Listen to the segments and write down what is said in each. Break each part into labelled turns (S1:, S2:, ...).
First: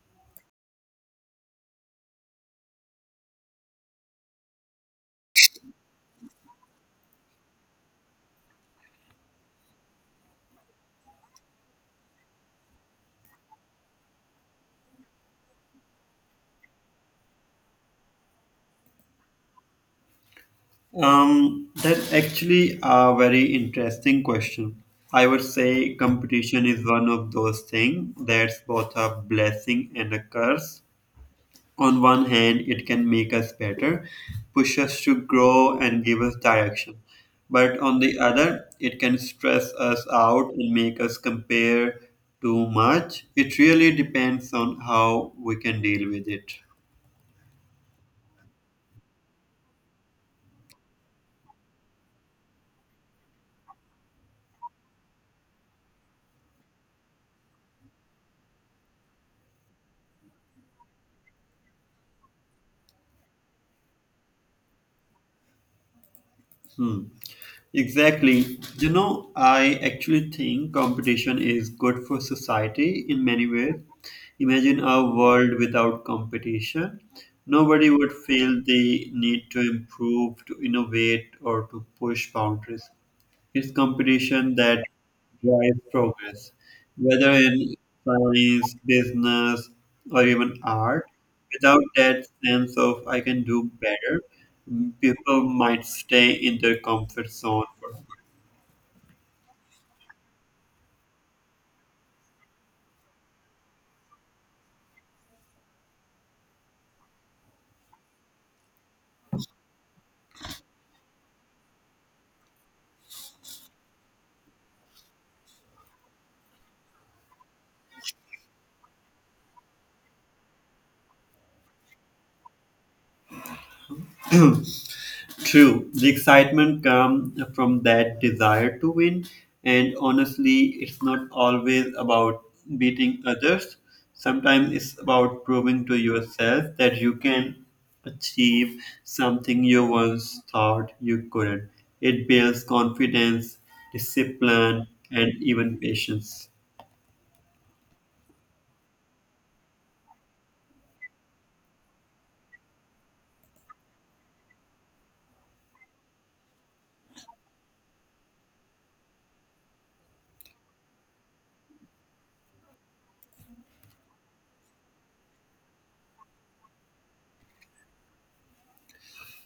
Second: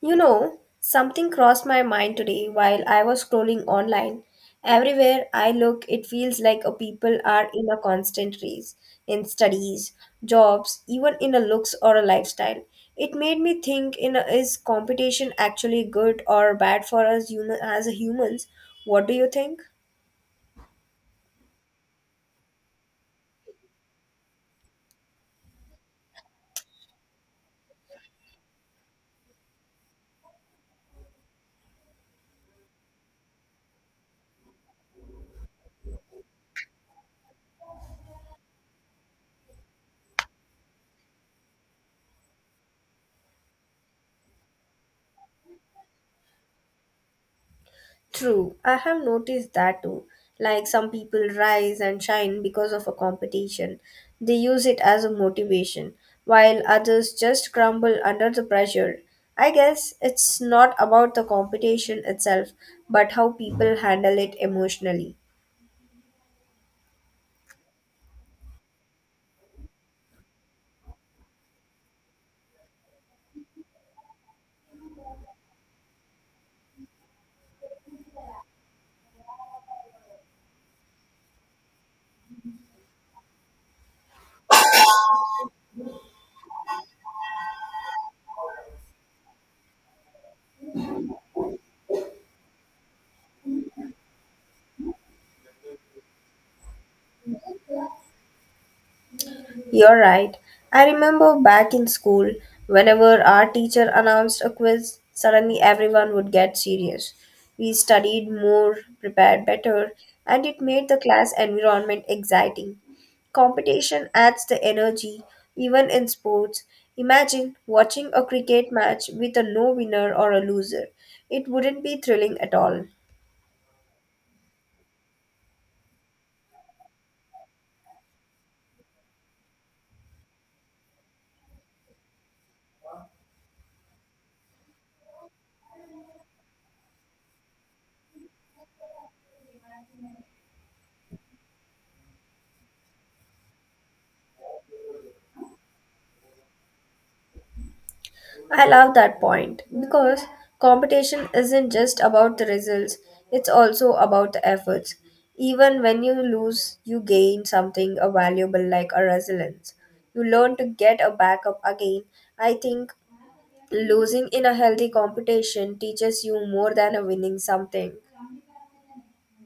S1: You know, something crossed my mind today while I was scrolling online. Everywhere I look, it feels like a people are in a constant race in studies, jobs, even in a looks or a lifestyle. It made me think in a, is competition actually good or bad for us human, as a humans? What do you think?
S2: That's actually a very interesting question. I would say competition is one of those things that's both a blessing and a curse. On one hand, it can make us better, push us to grow, and give us direction. But on the other, it can stress us out and make us compare too much. It really depends on how we can deal with it.
S1: True, I have noticed that too. Like some people rise and shine because of a competition, they use it as a motivation, while others just crumble under the pressure. I guess it's not about the competition itself, but how people handle it emotionally.
S2: Hmm. Exactly. You know, I actually think competition is good for society in many ways. Imagine a world without competition. Nobody would feel they need to improve, to innovate, or to push boundaries. It's competition that drives progress, whether in science, business, or even art. Without that sense of I can do better, people might stay in their comfort zone.
S1: You're right. I remember back in school, whenever our teacher announced a quiz, suddenly everyone would get serious. We studied more, prepared better, and it made the class environment exciting. Competition adds the energy, even in sports. Imagine watching a cricket match with a no winner or a loser. It wouldn't be thrilling at all.
S2: True, the excitement comes from that desire to win, and honestly, it's not always about beating others. Sometimes it's about proving to yourself that you can achieve something you once thought you couldn't. It builds confidence, discipline, and even patience.
S1: I love that point because competition isn't just about the results, it's also about the efforts. Even when you lose, you gain something valuable like a resilience. You learn to get a backup again. I think losing in a healthy competition teaches you more than a winning something.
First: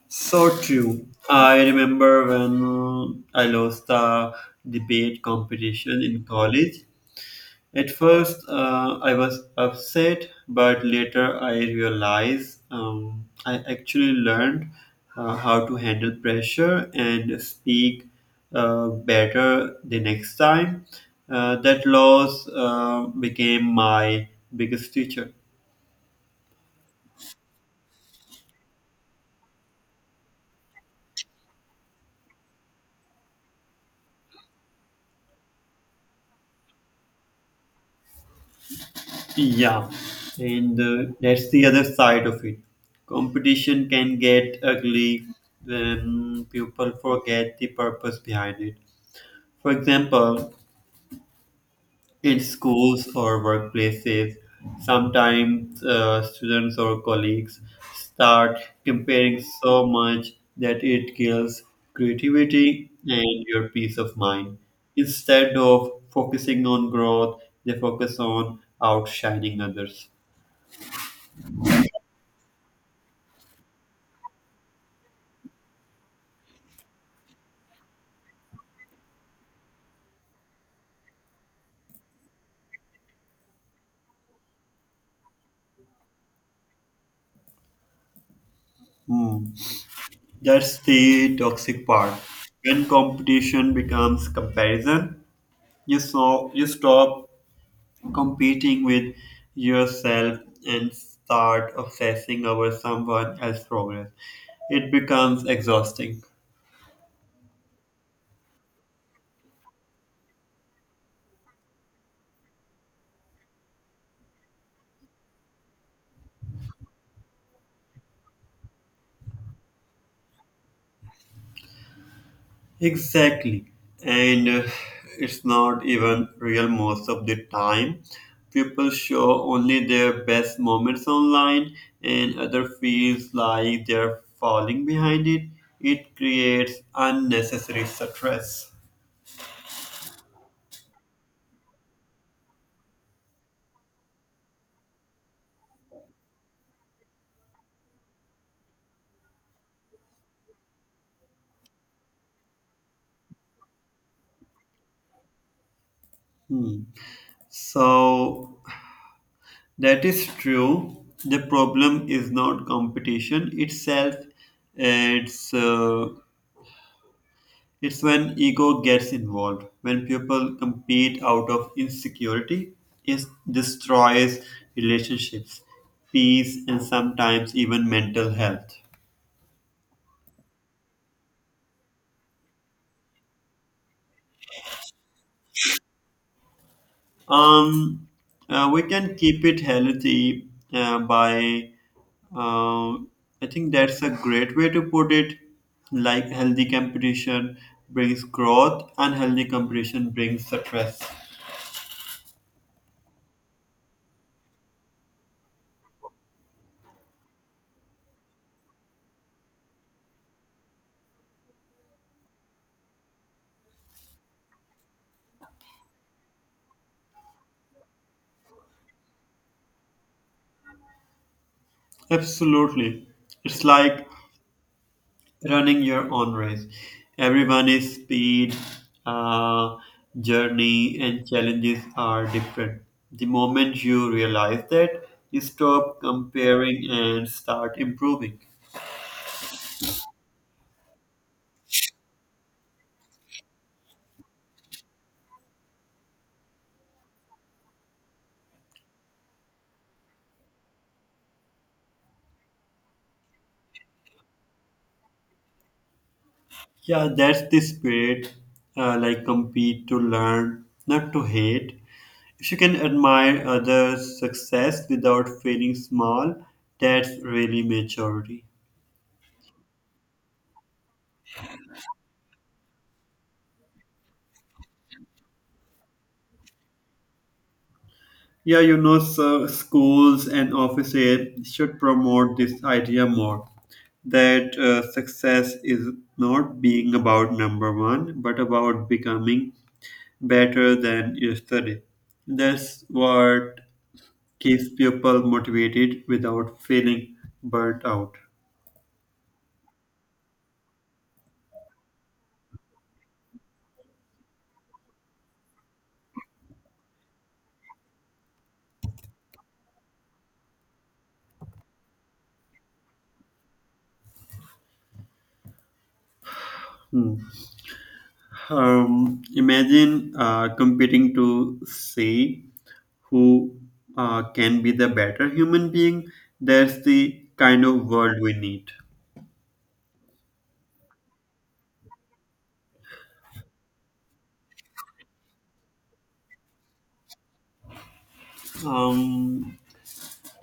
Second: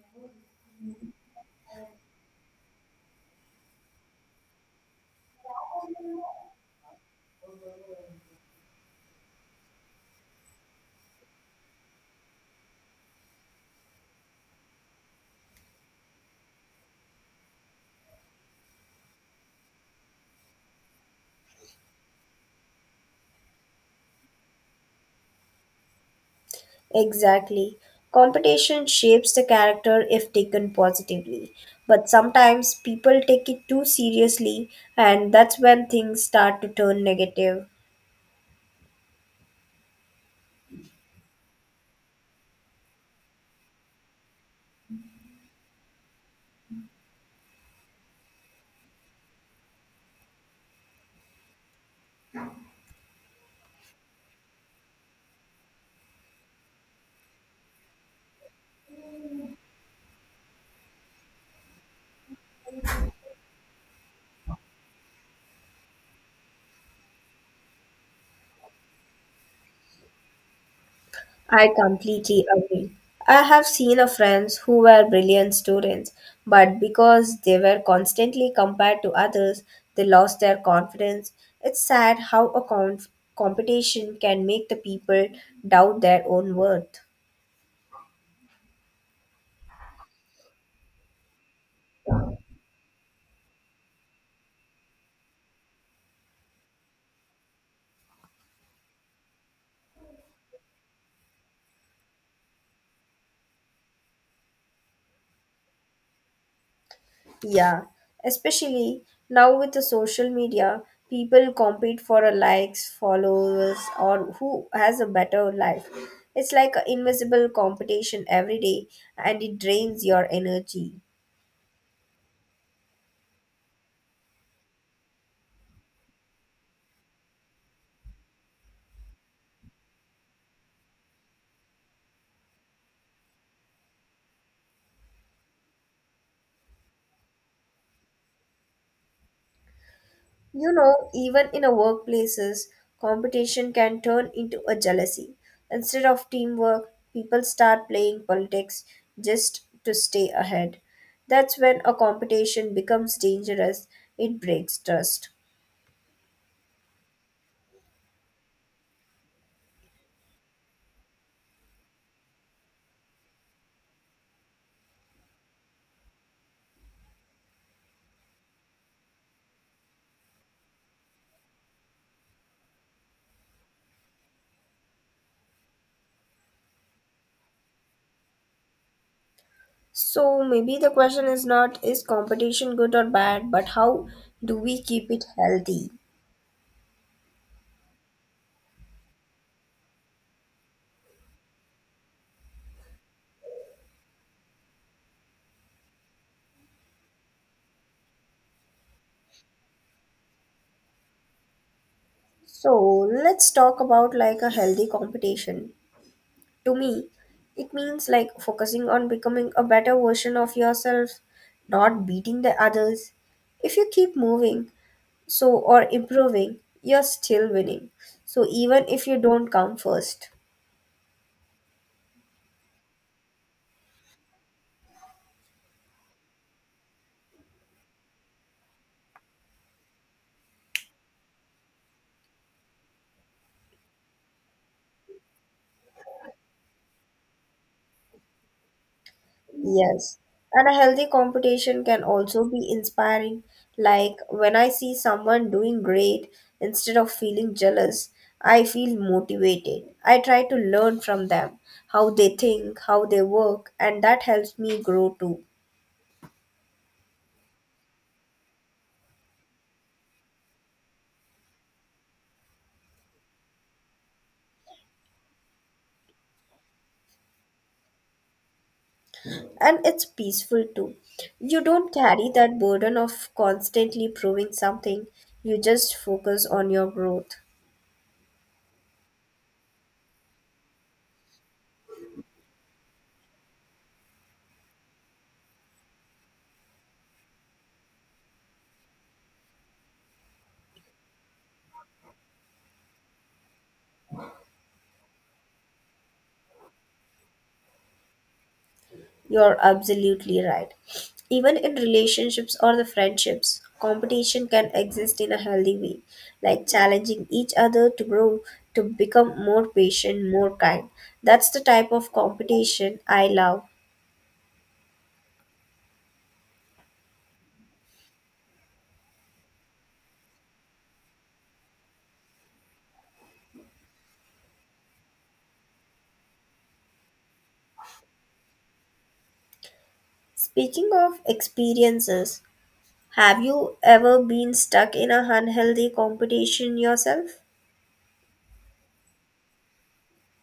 S2: So true. I remember when I lost the debate competition in college. At first, I was upset, but later I realized I actually learned how to handle pressure and speak better the next time. That loss became my biggest teacher.
S1: Exactly. Competition shapes the character if taken positively. But sometimes people take it too seriously, and that's when things start to turn negative.
S2: Yeah, and that's the other side of it. Competition can get ugly when people forget the purpose behind it. For example, in schools or workplaces. Sometimes students or colleagues start comparing so much that it kills creativity and your peace of mind. Instead of focusing on growth, they focus on outshining others.
S1: I completely agree. I have seen a friends who were brilliant students, but because they were constantly compared to others, they lost their confidence. It's sad how a competition can make the people doubt their own worth.
S2: Hmm. That's the toxic part. When competition becomes comparison, you stop competing with yourself and start obsessing over someone else's progress. It becomes exhausting.
S1: Yeah, especially now with the social media, people compete for a likes, followers, or who has a better life. It's like an invisible competition every day and it drains your energy.
S2: Exactly. And it's not even real most of the time. People show only their best moments online, and other feels like they're falling behind it. It creates unnecessary stress.
S1: You know, even in a workplaces, competition can turn into a jealousy. Instead of teamwork, people start playing politics just to stay ahead. That's when a competition becomes dangerous. It breaks trust.
S2: Hmm. So, that is true. The problem is not competition itself. It's uh, it's when ego gets involved. When people compete out of insecurity, it destroys relationships, peace, and sometimes even mental health.
S1: So maybe the question is not is competition good or bad, but how do we keep it healthy?
S2: Um, we can keep it healthy by, uh, I think that's a great way to put it. Like healthy competition brings growth, and healthy competition brings success.
S1: So let's talk about like a healthy competition. To me, it means like focusing on becoming a better version of yourself, not beating the others. If you keep moving, so or improving, you're still winning. So even if you don't come first.
S2: Absolutely. It's like running your own race. Everyone is speed, uh, journey, and challenges are different. The moment you realize that, you stop comparing and start improving.
S1: Yes, and a healthy competition can also be inspiring. Like when I see someone doing great, instead of feeling jealous, I feel motivated. I try to learn from them, how they think, how they work, and that helps me grow too.
S2: Yeah, that's the spirit. Like compete to learn, not to hate. If you can admire others' success without feeling small, that's really maturity.
S1: And it's peaceful too. You don't carry that burden of constantly proving something, you just focus on your growth.
S2: Yeah, you know, so schools and offices should promote this idea more that success is not being about number one, but about becoming better than yesterday. That's what keeps people motivated without feeling burnt out.
S1: You're absolutely right. Even in relationships or the friendships, competition can exist in a healthy way, like challenging each other to grow, to become more patient, more kind. That's the type of competition I love.
S2: Hmm. Imagine competing to see who can be the better human being. That's the kind of world we need.
S1: Speaking of experiences, have you ever been stuck in a unhealthy competition yourself?
S2: Um,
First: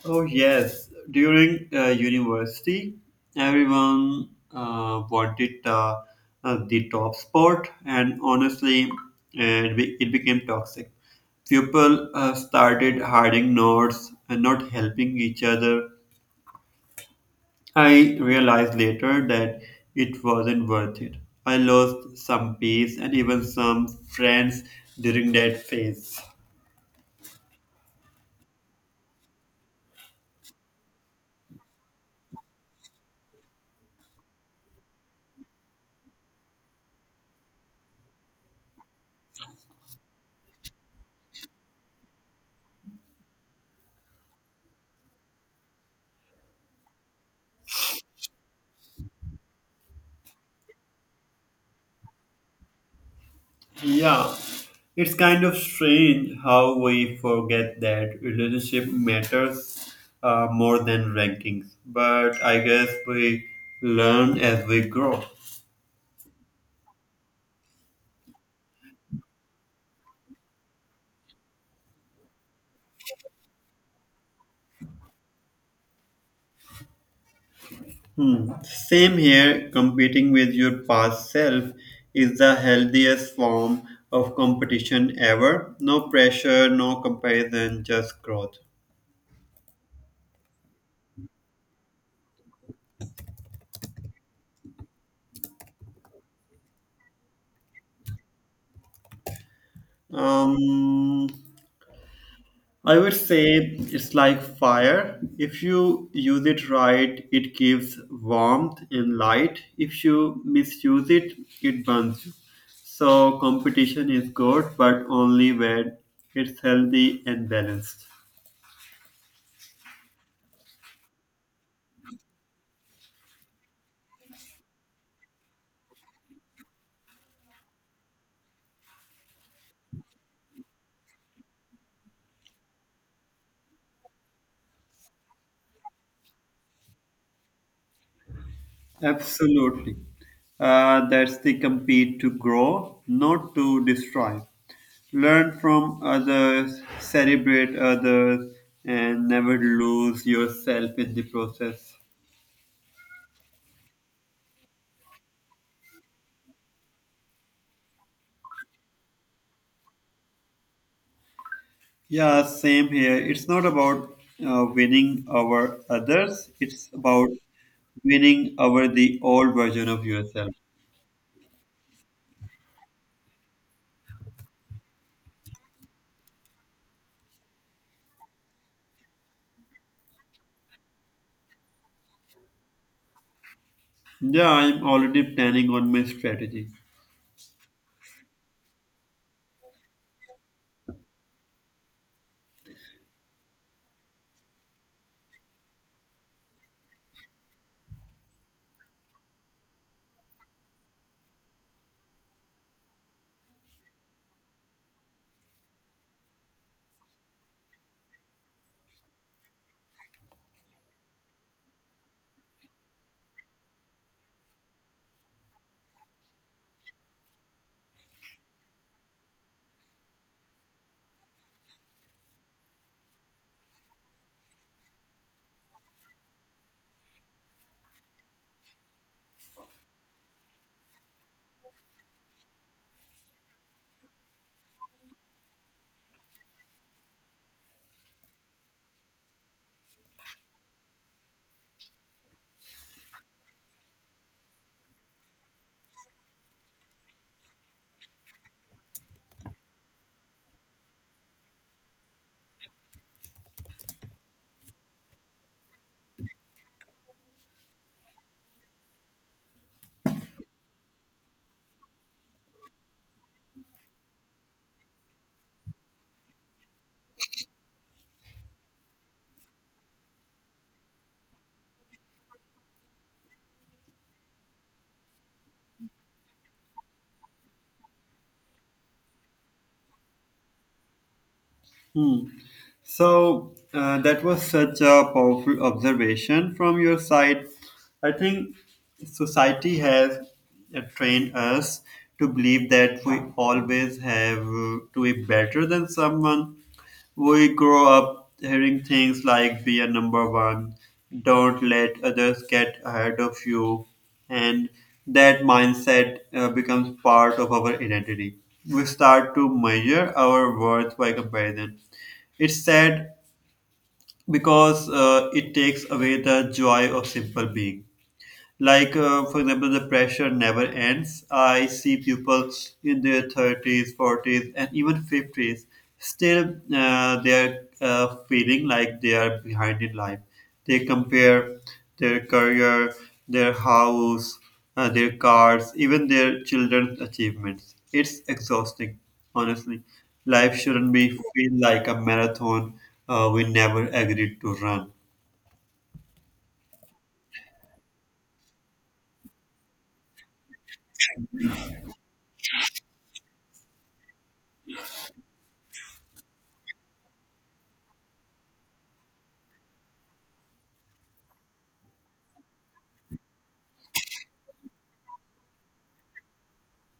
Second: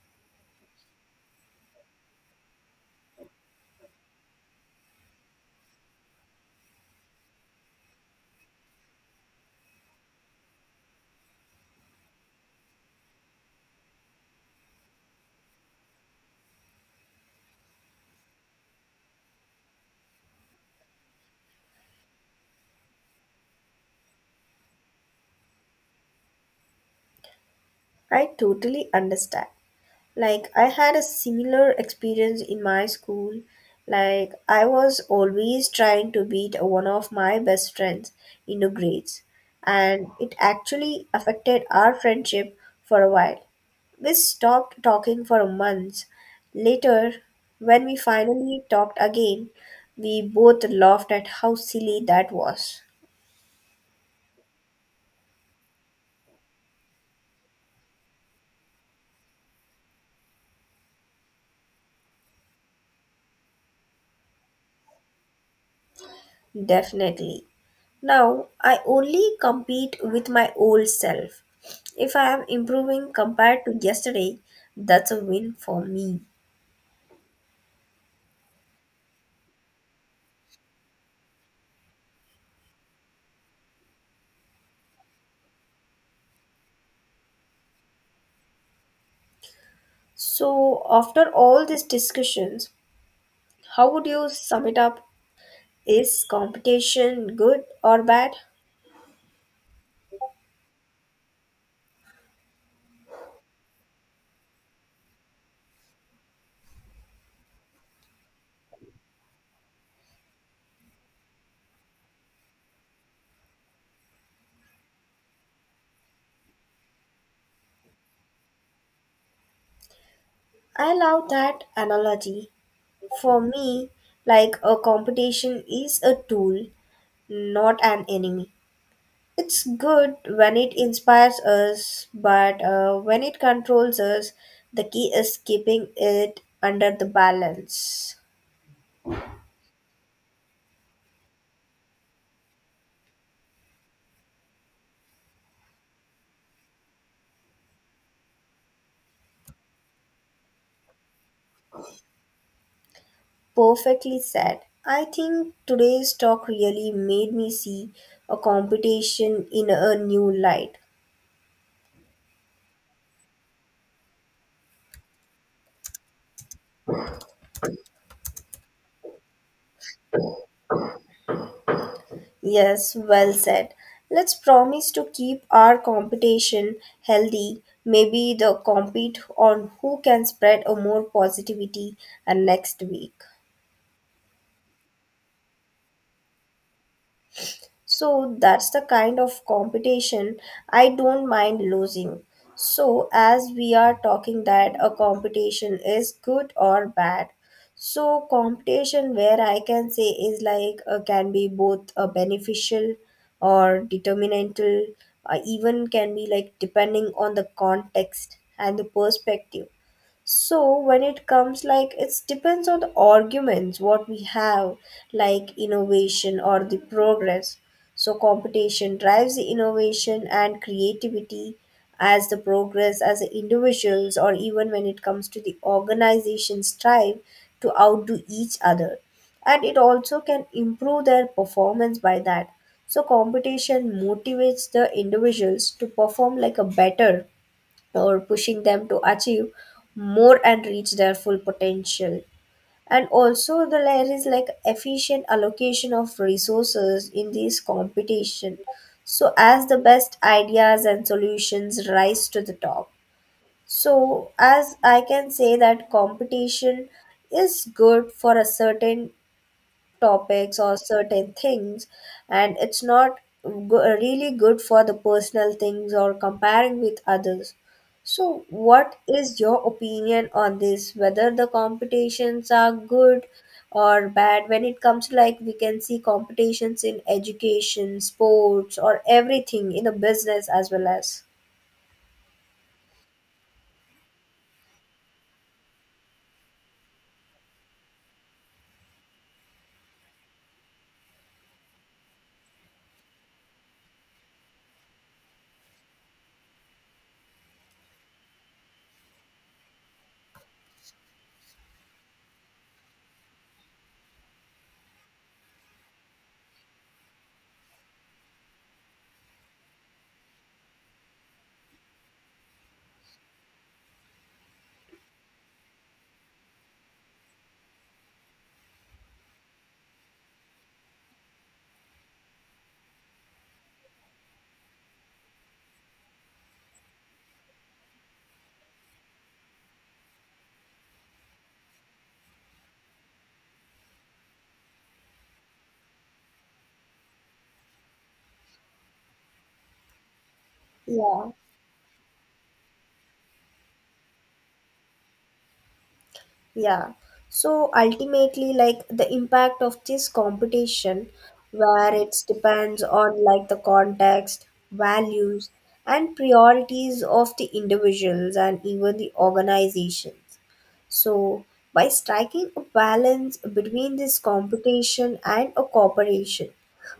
S2: Oh yes, during university, everyone wanted the top spot, and honestly, it became toxic. People started hiding notes and not helping each other. I realized later that it wasn't worth it. I lost some peace and even some friends during that phase.
S1: I totally understand. Like, I had a similar experience in my school. Like, I was always trying to beat one of my best friends in the grades, and it actually affected our friendship for a while. We stopped talking for months. Later, when we finally talked again, we both laughed at how silly that was.
S2: Yeah, it's kind of strange how we forget that relationship matters more than rankings, but I guess we learn as we grow.
S1: Definitely. Now I only compete with my old self. If I am improving compared to yesterday, that's a win for me.
S2: Hmm. Same here, competing with your past self is the healthiest form of competition ever. No pressure, no comparison, just growth.
S1: So, after all these discussions, how would you sum it up? Is competition good or bad?
S2: Um, I would say it's like fire. If you use it right, it gives warmth and light. If you misuse it, it burns you. So competition is good, but only when it's healthy and balanced.
S1: I love that analogy. For me, like a competition is a tool, not an enemy. It's good when it inspires us, but when it controls us, the key is keeping it under the balance.
S2: Absolutely. That's the compete to grow, not to destroy. Learn from others, celebrate others, and never lose yourself in the process.
S1: Perfectly said. I think today's talk really made me see a competition in a new light.
S2: Yeah, same here. It's not about winning over others, it's about winning over the old version of yourself.
S1: Yes, well said. Let's promise to keep our competition healthy. Maybe the compete on who can spread a more positivity next week.
S2: Yeah, I'm already planning on my strategy.
S1: So that's the kind of competition I don't mind losing. So as we are talking that a competition is good or bad. So competition where I can say is like can be both beneficial or determinantal even can be like depending on the context and the perspective, so when it comes like it depends on the arguments what we have like innovation or the progress. So competition drives the innovation and creativity as the progress as the individuals, or even when it comes to the organizations strive to outdo each other, and it also can improve their performance by that. So competition motivates the individuals to perform like a better or pushing them to achieve more and reach their full potential. And also, the layer is like efficient allocation of resources in this competition. So, as the best ideas and solutions rise to the top. So, as I can say that competition is good for a certain topics or certain things and it's not really good for the personal things or comparing with others. So what is your opinion on this, whether the competitions are good or bad, when it comes to like we can see competitions in education, sports, or everything in a business as well as
S2: Hmm. So that was such a powerful observation from your side. I think society has trained us to believe that we always have to be better than someone. We grow up hearing things like be a number one, don't let others get ahead of you, and that mindset becomes part of our identity. We start to measure our worth by comparison. It's sad because it takes away the joy of simple being. Like, for example, the pressure never ends. I see people in their 30s, 40s, and even 50s still they are feeling like they are behind in life. They compare their career, their house, their cars, even their children's achievements. It's exhausting, honestly. Life shouldn't be
S1: yeah.
S2: feel like a marathon we never agreed to run.
S1: Yeah. So ultimately, like the impact of this competition, where it depends on like the context, values, and priorities of the individuals and even the organizations. So, by striking a balance between this competition and a cooperation,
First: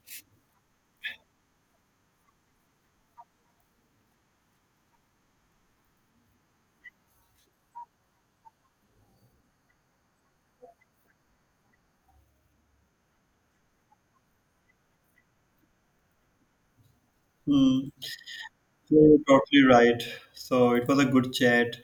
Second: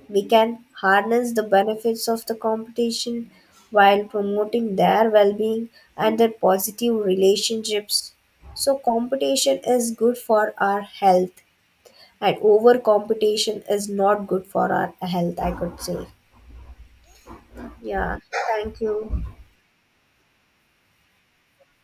S1: we can harness the benefits of the competition while promoting their well being and their positive relationships. So, competition is good for our health, and over competition is not good for our health, I could say.
S2: Hmm.
S1: Yeah, thank
S2: You're
S1: you.
S2: totally right. So it was a good chat.